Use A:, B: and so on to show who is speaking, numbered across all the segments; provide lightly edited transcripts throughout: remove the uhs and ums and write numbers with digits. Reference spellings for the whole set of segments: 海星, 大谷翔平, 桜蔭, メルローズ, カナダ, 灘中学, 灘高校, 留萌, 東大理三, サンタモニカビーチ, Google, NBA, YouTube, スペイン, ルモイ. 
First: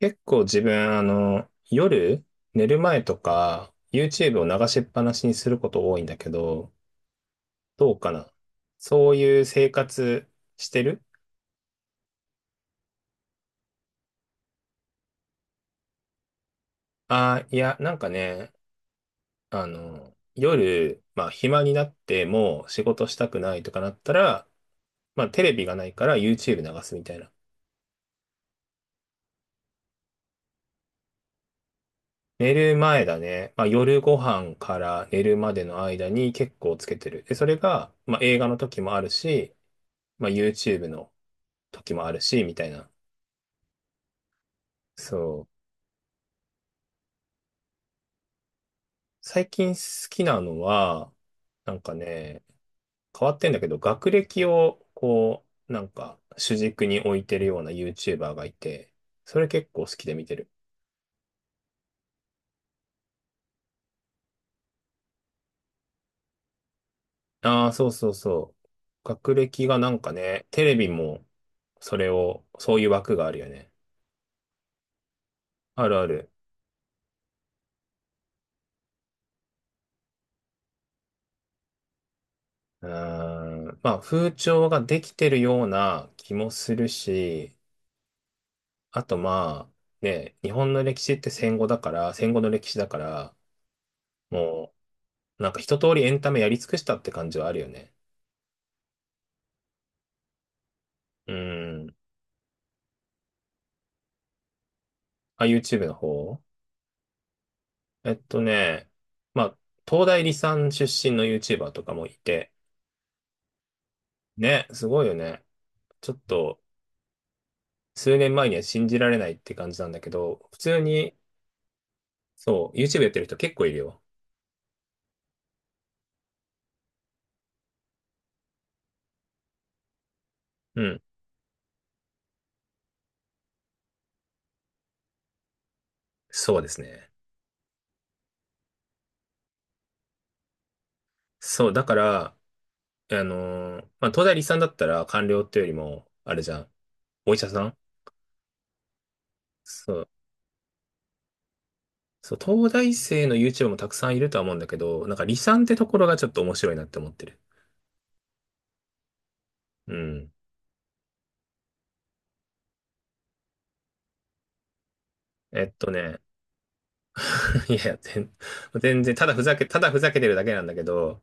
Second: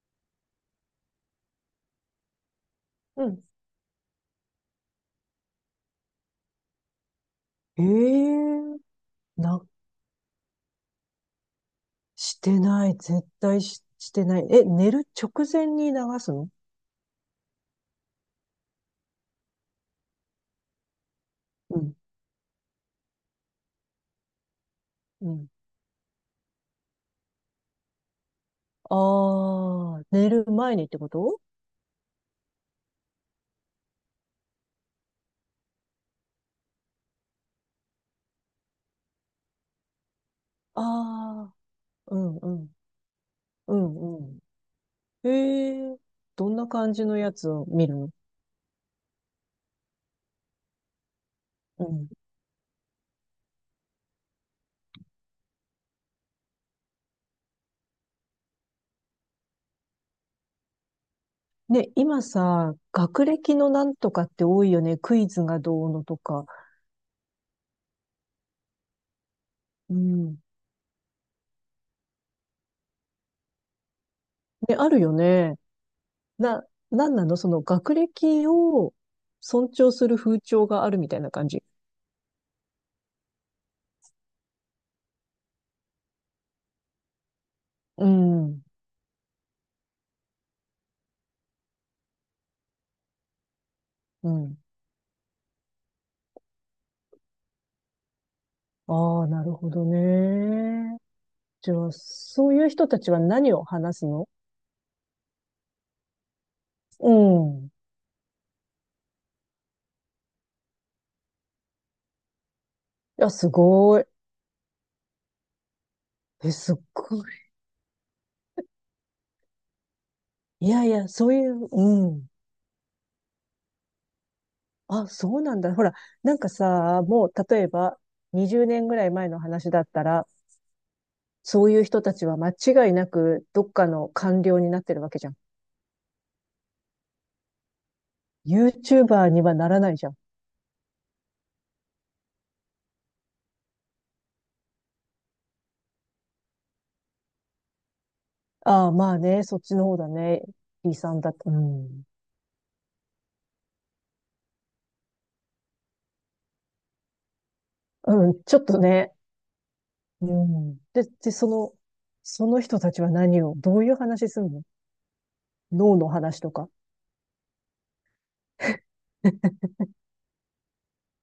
A: 結構自分、夜、寝る前と
B: うん。
A: か、YouTube を流しっぱなしにすること多いんだけど、
B: え
A: どうかな？
B: え
A: そういう
B: な、
A: 生活してる？
B: してない。絶対してない。え、寝る直前に流すの？
A: あ、いや、なんかね、夜、まあ、暇に
B: う
A: なっ
B: ん、
A: てもう仕事したくないとかなったら、まあ、
B: う
A: テ
B: ん。
A: レビがないから YouTube 流すみたいな。
B: ああ、寝る前にってこと？
A: 寝る前だね。まあ、夜ご飯から寝るまでの間に結構つけてる。で、それが、まあ、映画の時もあるし、まあ、YouTube の
B: ああ
A: 時もあ
B: ー、う
A: る
B: ん、
A: し、
B: う
A: みたい
B: ん、
A: な。
B: うん、うん。
A: そう。
B: ええ。どんな感じのやつを見るの？
A: 最近好きなのは、なん
B: う
A: か
B: ん。
A: ね、変わってんだけど、学歴を、こう、なんか、主軸に置いてるような YouTuber がいて、それ結構好きで見てる。
B: ね、今さ、学歴のなんとかって多いよね。クイズがどうのとか。
A: ああ、そうそうそう。学歴がな
B: う
A: んか
B: ん。
A: ね、テレビも、それを、そういう枠があるよね。
B: ね、あるよね。
A: あるある。
B: な、なんなのその学歴を尊重する風潮があるみたいな感じ。
A: うーん。まあ、風潮ができてるような気もするし、
B: うん、
A: あとまあ、ね、日本の歴史って戦後だから、戦後の歴史だから、
B: うん。
A: もう、なんか一通りエンタメやり尽くしたって感じはあるよね。
B: ああ、なるほどね。
A: う
B: じゃあ、
A: ん。
B: そういう人たちは何を話すの？
A: あ、YouTube の方？
B: うん。い
A: えっとね、まあ、東大理三出身の YouTuber とかもいて、
B: や、すごい。
A: ね、すごいよね。ちょっ
B: え、
A: と、
B: すっごい。
A: 数年前には信じられないって感じなんだけど、普
B: い
A: 通
B: やいや、
A: に、
B: そういう、うん。
A: そう、YouTube やってる人結構いるよ。
B: あ、そうなんだ。ほら、なんかさ、もう、例えば、20年ぐらい前の話だったら、
A: うん。
B: そういう人たちは間違いなく、どっかの官僚になってるわけじゃん。
A: そうですね。
B: YouTuber にはならないじゃん。
A: そう、だから、東大理三だったら官僚っていうよりも、あれじゃん、お医者さん。
B: ああ、まあね、そっちの
A: そ
B: 方だ
A: う
B: ね。B さんだと。うん。
A: そう、東大生の YouTube もたくさんいるとは思うんだけど、なんか離散ってところがちょっと面白いなって思ってる。
B: うん、ちょっとね、
A: う
B: う
A: ん。
B: ん。で、その、その人たちは何を、どういう話すんの？
A: えっと
B: 脳の
A: ね、
B: 話とか。
A: いやいや、全然、ただふざけてるだけなんだけど、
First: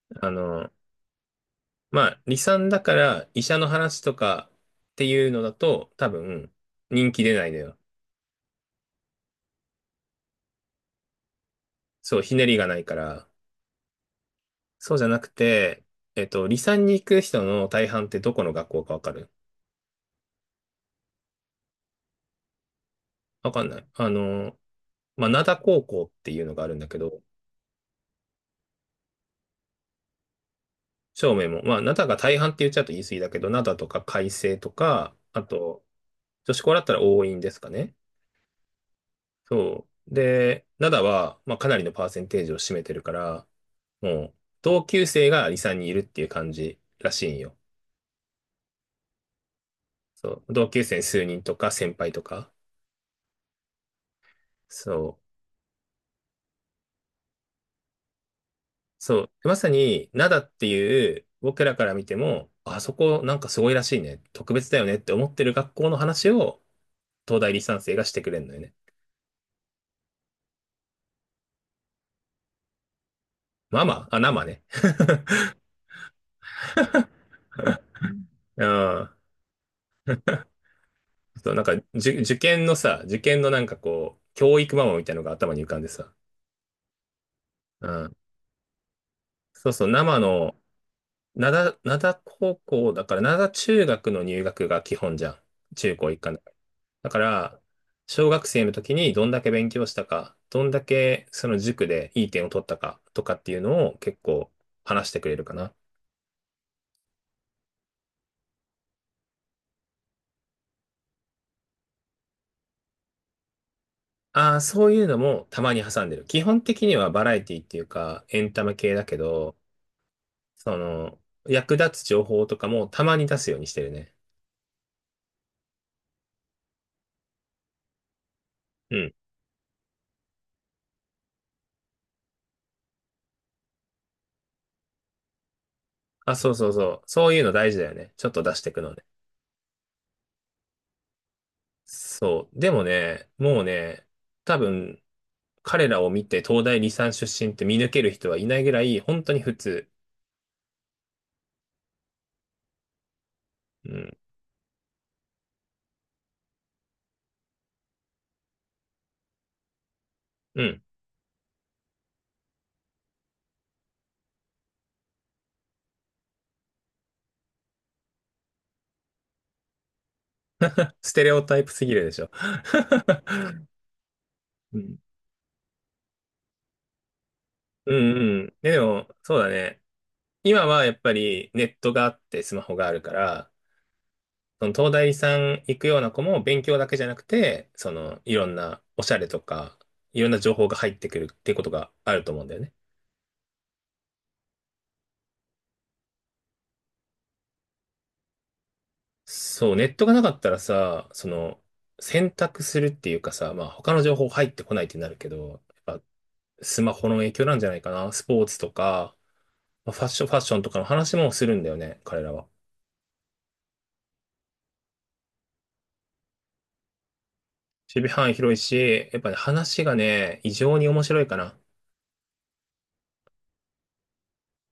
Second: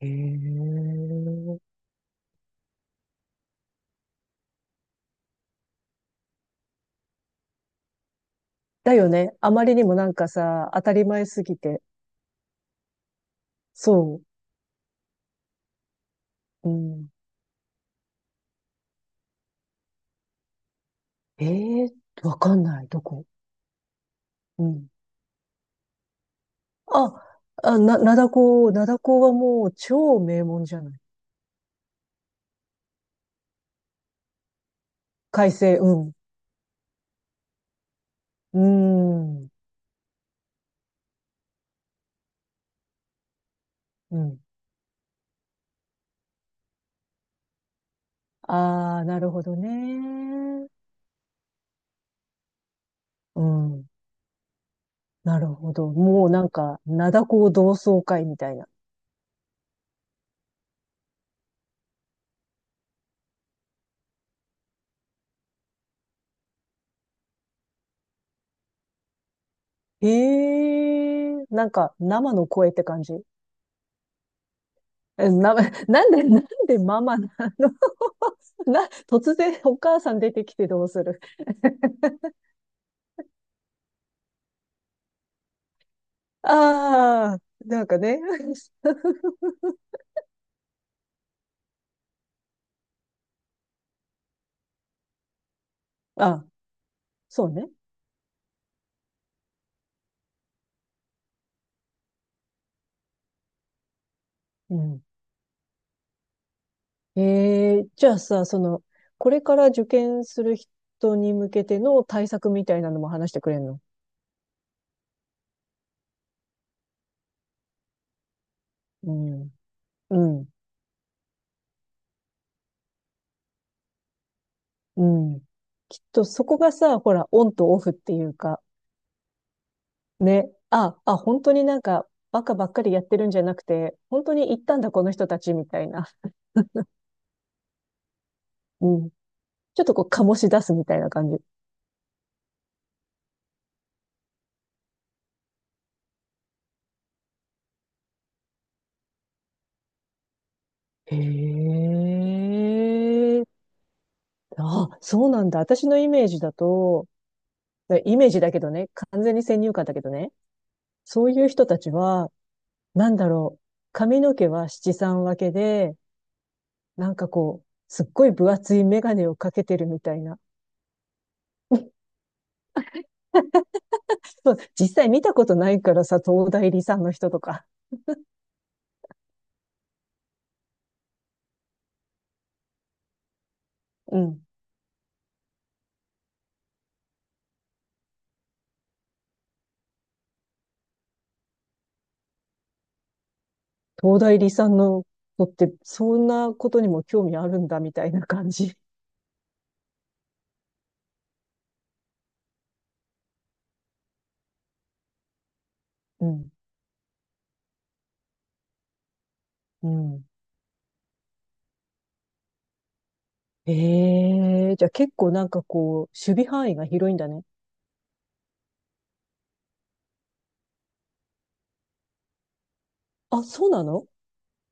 B: へ
A: あの、
B: え。
A: まあ、離散だから医者の話とかっていうのだと、多分、人気出ないのよ。
B: だよね。あまりにもなんかさ、当たり前すぎて。
A: そう、ひねりがないから。
B: そ
A: そうじゃなくて、離
B: う。う
A: 散に行
B: ん。
A: く人の大半ってどこの学校かわかる？
B: ええ。わかんない。どこ？
A: わかんない。
B: うん。
A: まあ、灘高校っていうのがあるんだけ
B: あ、
A: ど、
B: あ、灘高はもう超名門じゃない？
A: 照明も、まあ、灘が大半って言っちゃうと言い過ぎだけど、灘とか海星とか、あ
B: 開成、
A: と、
B: うん。
A: 女子校だったら桜蔭ですかね。
B: うん。
A: そう。で、灘は、まあ、かなりのパーセンテージを占めてるから、も
B: う
A: う、
B: ん。
A: 同級生がサンにんいるっていう感じらしいんよ。
B: ああ、なるほど
A: そう。
B: ね。
A: 同級生数人とか、先輩とか。
B: うん。
A: そ
B: な
A: う。
B: るほど。もうなんか、灘高同窓会みたいな。
A: そう。まさに、灘っていう、僕らから見ても、あそこなんかすごいらしいね。特別だよねって思ってる学校の話を、東大理三生がしてくれるのよね。
B: ええ。なんか生の声って感じ。
A: ママあ、生ね。
B: え、なんでママなの？
A: ああ、
B: 突然お母さん出てきてどうする？
A: そう、なんか、受験のさ、受験のなんかこう、教育ママみたいなのが頭に浮かんでさ。
B: ああ、なん
A: う
B: か
A: ん。
B: ね。
A: そうそう、生の、灘高校だから、灘中学の入学が基本じゃん。中高一貫だ
B: あ、
A: から。だか
B: そう
A: ら、
B: ね。
A: 小学生の時にどんだけ勉強したか、どんだけその塾でいい点を取ったかとかっていうのを結構
B: うん。
A: 話してくれるかな。
B: ええ。じゃあさ、その、これから受験する人に向けての対策みたいなのも話してくれんの？
A: ああ、そういうのもたまに挟んでる。基本的にはバラエティっていうか、エンタメ系だ
B: う
A: け
B: ん。
A: ど、
B: うん。
A: その、役立つ情報とかもたまに出すようにしてるね。
B: うん。きっとそこがさ、ほら、オンとオフっていうか、
A: うん。
B: ね。あ、あ、本当になんか、バカばっかりやってるんじゃなくて、本当に行ったんだ、この人たち、みたいな。
A: あ、そうそうそう。そういうの大事だよね。ちょっと出していく
B: う
A: のね。
B: ん。ちょっとこう、醸し出すみたいな感じ。
A: そう。でもね、もうね、多分、彼らを見て東大理三出身って見抜ける人はいないぐらい、本当に普通。
B: へえ。
A: うん。
B: あ、そうなんだ。私のイメージだと、ねイメージだけどね、完全に先入観だけどね、
A: うん。
B: そういう人たちは、なんだろう、髪の毛は七三分けで、なんかこう、すっごい分厚いメガネをかけてるみたいな。
A: ステレオタイプすぎるでしょ。
B: そう
A: うん。
B: 実際見たことないからさ、東大理さんの人とか。
A: うんうん。でも、そうだね。今はやっぱりネットがあってスマホがあるから、
B: うん。
A: その東大さん行くような子も勉強だけじゃなくて、そのいろんなおしゃれとか、いろんな情報が入ってくるっていうことがあると思うんだよね。
B: 東大理さんの子って、そんなことにも興味あるんだ、みたいな感じ。
A: そう、ネットがなかったらさ、その選択するっていうかさ、まあ他の情報入ってこないってなるけど、やっぱ
B: うん、
A: スマホの影響なんじゃないかな。スポーツとか、
B: う
A: まあファッシ
B: ん。
A: ョン、ファッションとかの話もするんだよね、彼らは。
B: ええ。じゃあ結構なんかこう、守備範囲が広いんだね。
A: 守備範囲広いし、やっぱね、話がね、異常に面白いかな。
B: あ、そうなの？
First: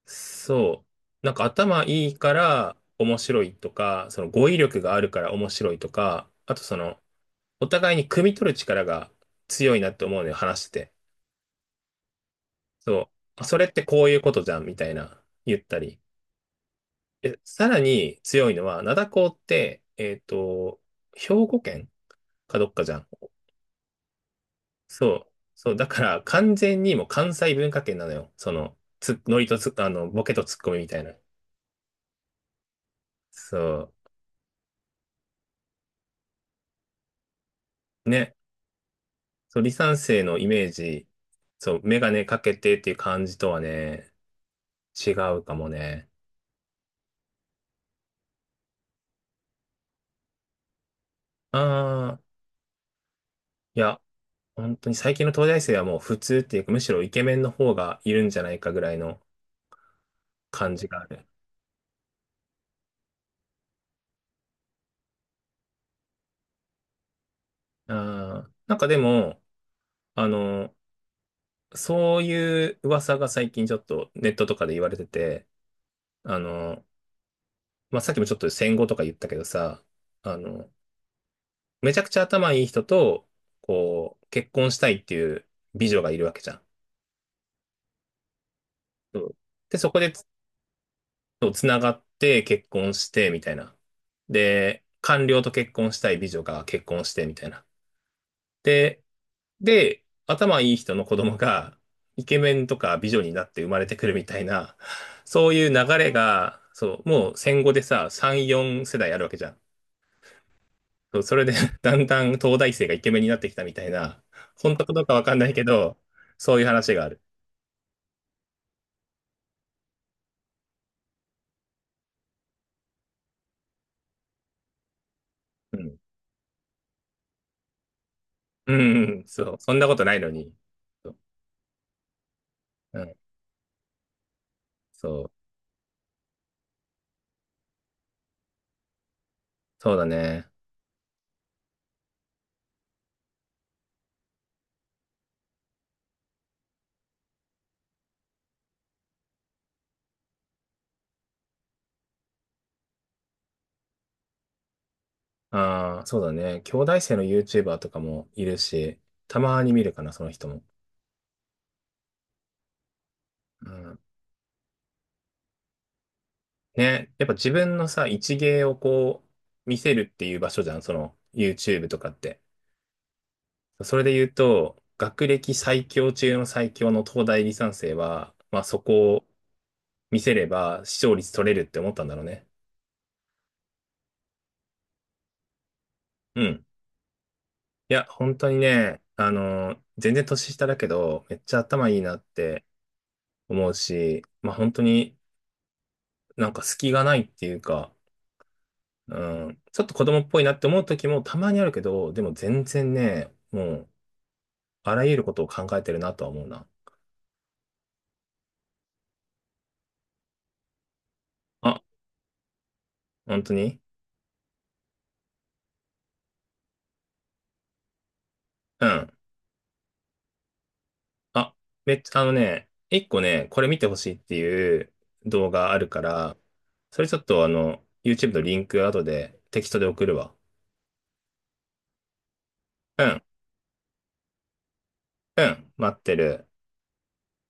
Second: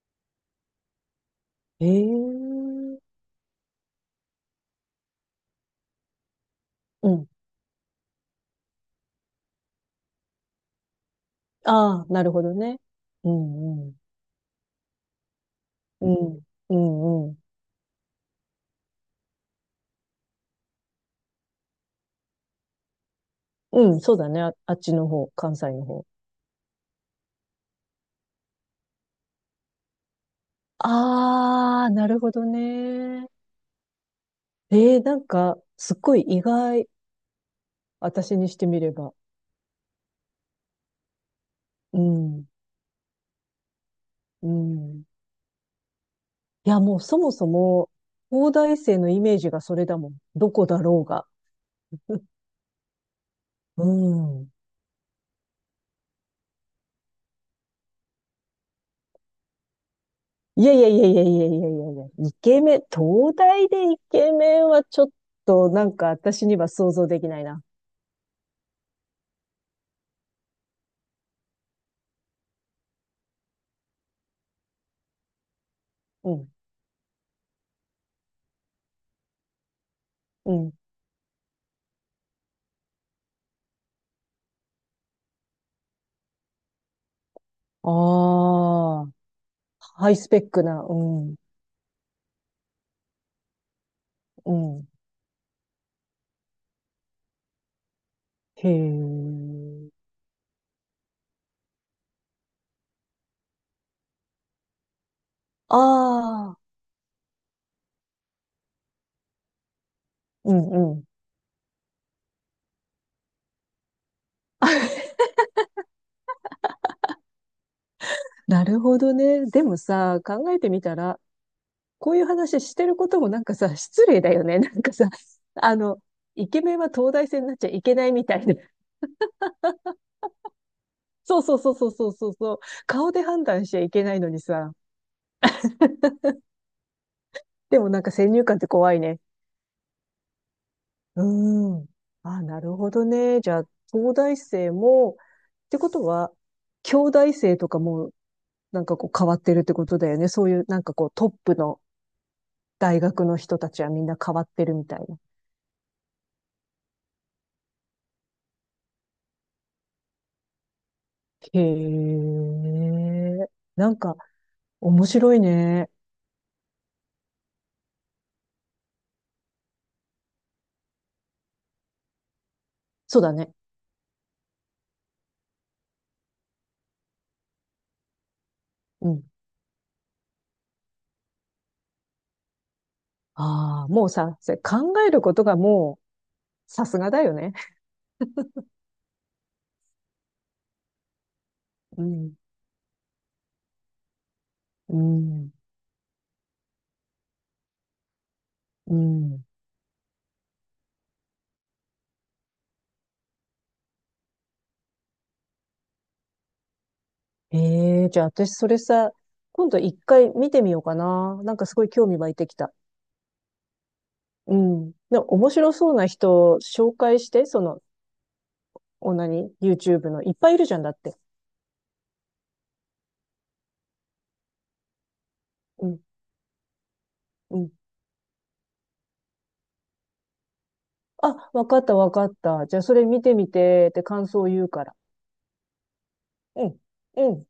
A: そう。なんか頭いいか
B: ええ。
A: ら面白いとか、その語彙力があるから面白いとか、あとその、
B: うん。
A: お互いに汲み取る力が強いなって思うのよ、話してて。
B: ああ、なるほどね。
A: そう。
B: う
A: あそれっ
B: ん、
A: て
B: うん、
A: こういうことじゃん、みたいな、言ったり。
B: うん、うん、うん。
A: え、さらに強いのは、灘高って、兵庫県かどっかじゃん。
B: うん、そうだね。あ、あっちの方、
A: そう。
B: 関西
A: そう。
B: の
A: だか
B: 方。
A: ら完全にもう関西文化圏なのよ。その、つ、ノリとつ、あの、ボケとツッコミみたいな。
B: ああ、なるほどね。
A: そ
B: ええ。なんか、すっごい意外。
A: う。ね。
B: 私にしてみれば。
A: そう、離散生のイメージ、そう、
B: う
A: メガネか
B: ん、
A: けてっていう感じとはね、
B: うん。
A: 違うかもね。
B: いや、もうそもそも、東大生のイメージがそれだもん。どこだろうが。
A: ああ、い
B: う
A: や、
B: ん。
A: 本当に最近の東大生はもう普通っていうか、むしろイケメンの方がいるんじゃないかぐらいの
B: いや
A: 感
B: い
A: じ
B: やい
A: があ
B: やいや
A: る。
B: いやいやいやいや、イケメン、東大でイケメンはちょっとなんか私には想像できないな。
A: ああ、なんかでも、あの、そういう噂が最近ちょっとネットとかで言われてて、
B: う
A: あ
B: ん、
A: の、まあ、さっきもちょっと戦後とか言ったけどさ、あ
B: う
A: の、
B: ん。
A: めちゃくちゃ頭いい人と、こう、結婚したいっていう美女がいるわけじゃん。
B: ああ、
A: そうで、そこ
B: ハ
A: で
B: イ
A: つ、
B: スペックな、うん、
A: つながって結婚して、みたいな。
B: う
A: で、
B: ん。
A: 官僚と結婚したい美女が結婚して、みたいな。
B: へ
A: で、
B: え。
A: で、頭いい人の子供がイケメンとか美女になって生まれてくるみたいな、そういう流れ
B: ああ、
A: が、そう、もう戦後でさ、3、4世代あるわけじゃん。
B: うん、うん。
A: そうそれで だんだん東大生がイケメンになってきたみたいな、本当かどうかわかんないけど、そういう話がある。
B: なるほどね。でもさ、考えてみたら、こういう話してることもなんかさ、失礼だよね。なんかさ、あ
A: うん。
B: の、イケメンは東大生になっちゃいけないみたいな。
A: うん、うん、そう。そんなことないのに。そう。
B: そうそうそうそうそうそうそう。
A: う
B: 顔
A: ん。
B: で判断しちゃいけないのにさ。
A: そう。
B: でもなんか先入観って怖いね。
A: そうだね。
B: うーん。あ、なるほどね。じゃあ、東大生も、ってことは、兄弟生とかもなんかこう変わってるってことだよね。そういうなんかこうトップの大学の人たちはみんな変わってるみたいな。
A: ああ、そうだね。兄弟生の YouTuber とかもいるし、たまに見るかな、その人も。
B: へえ。
A: う
B: なん
A: ん。
B: か面白いね。
A: ね、やっぱ自分のさ、一芸をこう、見せるっていう場所じゃん、その YouTube とかって。
B: そうだね。
A: それで言うと、学歴最強中の最強の東大理三生は、まあそ
B: う
A: こ
B: ん。
A: を見せれば視聴率取れるって思ったんだろうね。
B: ああ、もうさ、それ考えることがも
A: うん。
B: う、さすがだよね。
A: いや、本当にね、全然年下だけど、めっちゃ頭いい
B: う
A: なっ
B: ん。
A: て思うし、まあ本当
B: う
A: に
B: ん。
A: なんか隙がないっていうか、
B: うん。
A: うん、ちょっと子供っぽいなって思う時もたまにあるけど、でも全然ね、もう、あらゆることを考えてるなとは思うな。
B: ええ。じゃあ私それさ、今度一回見てみようかな。なんかす
A: あ、
B: ごい興味湧いてきた。
A: 本当に？
B: うん。で、面白そうな人を紹介して、その、
A: う
B: お
A: ん。
B: なに、YouTube の。いっぱいいるじゃんだって。
A: あ、めっちゃ、あのね、一個ね、これ見てほしいっていう動画あ
B: う
A: る
B: ん。
A: から、それちょっとあ
B: うん。
A: の、YouTube のリンク後でテキストで送るわ。
B: あ、わかったわかった。じゃあそ
A: う
B: れ
A: ん、
B: 見てみて、って感想を言うから。
A: うん、待ってる。
B: うん。うん。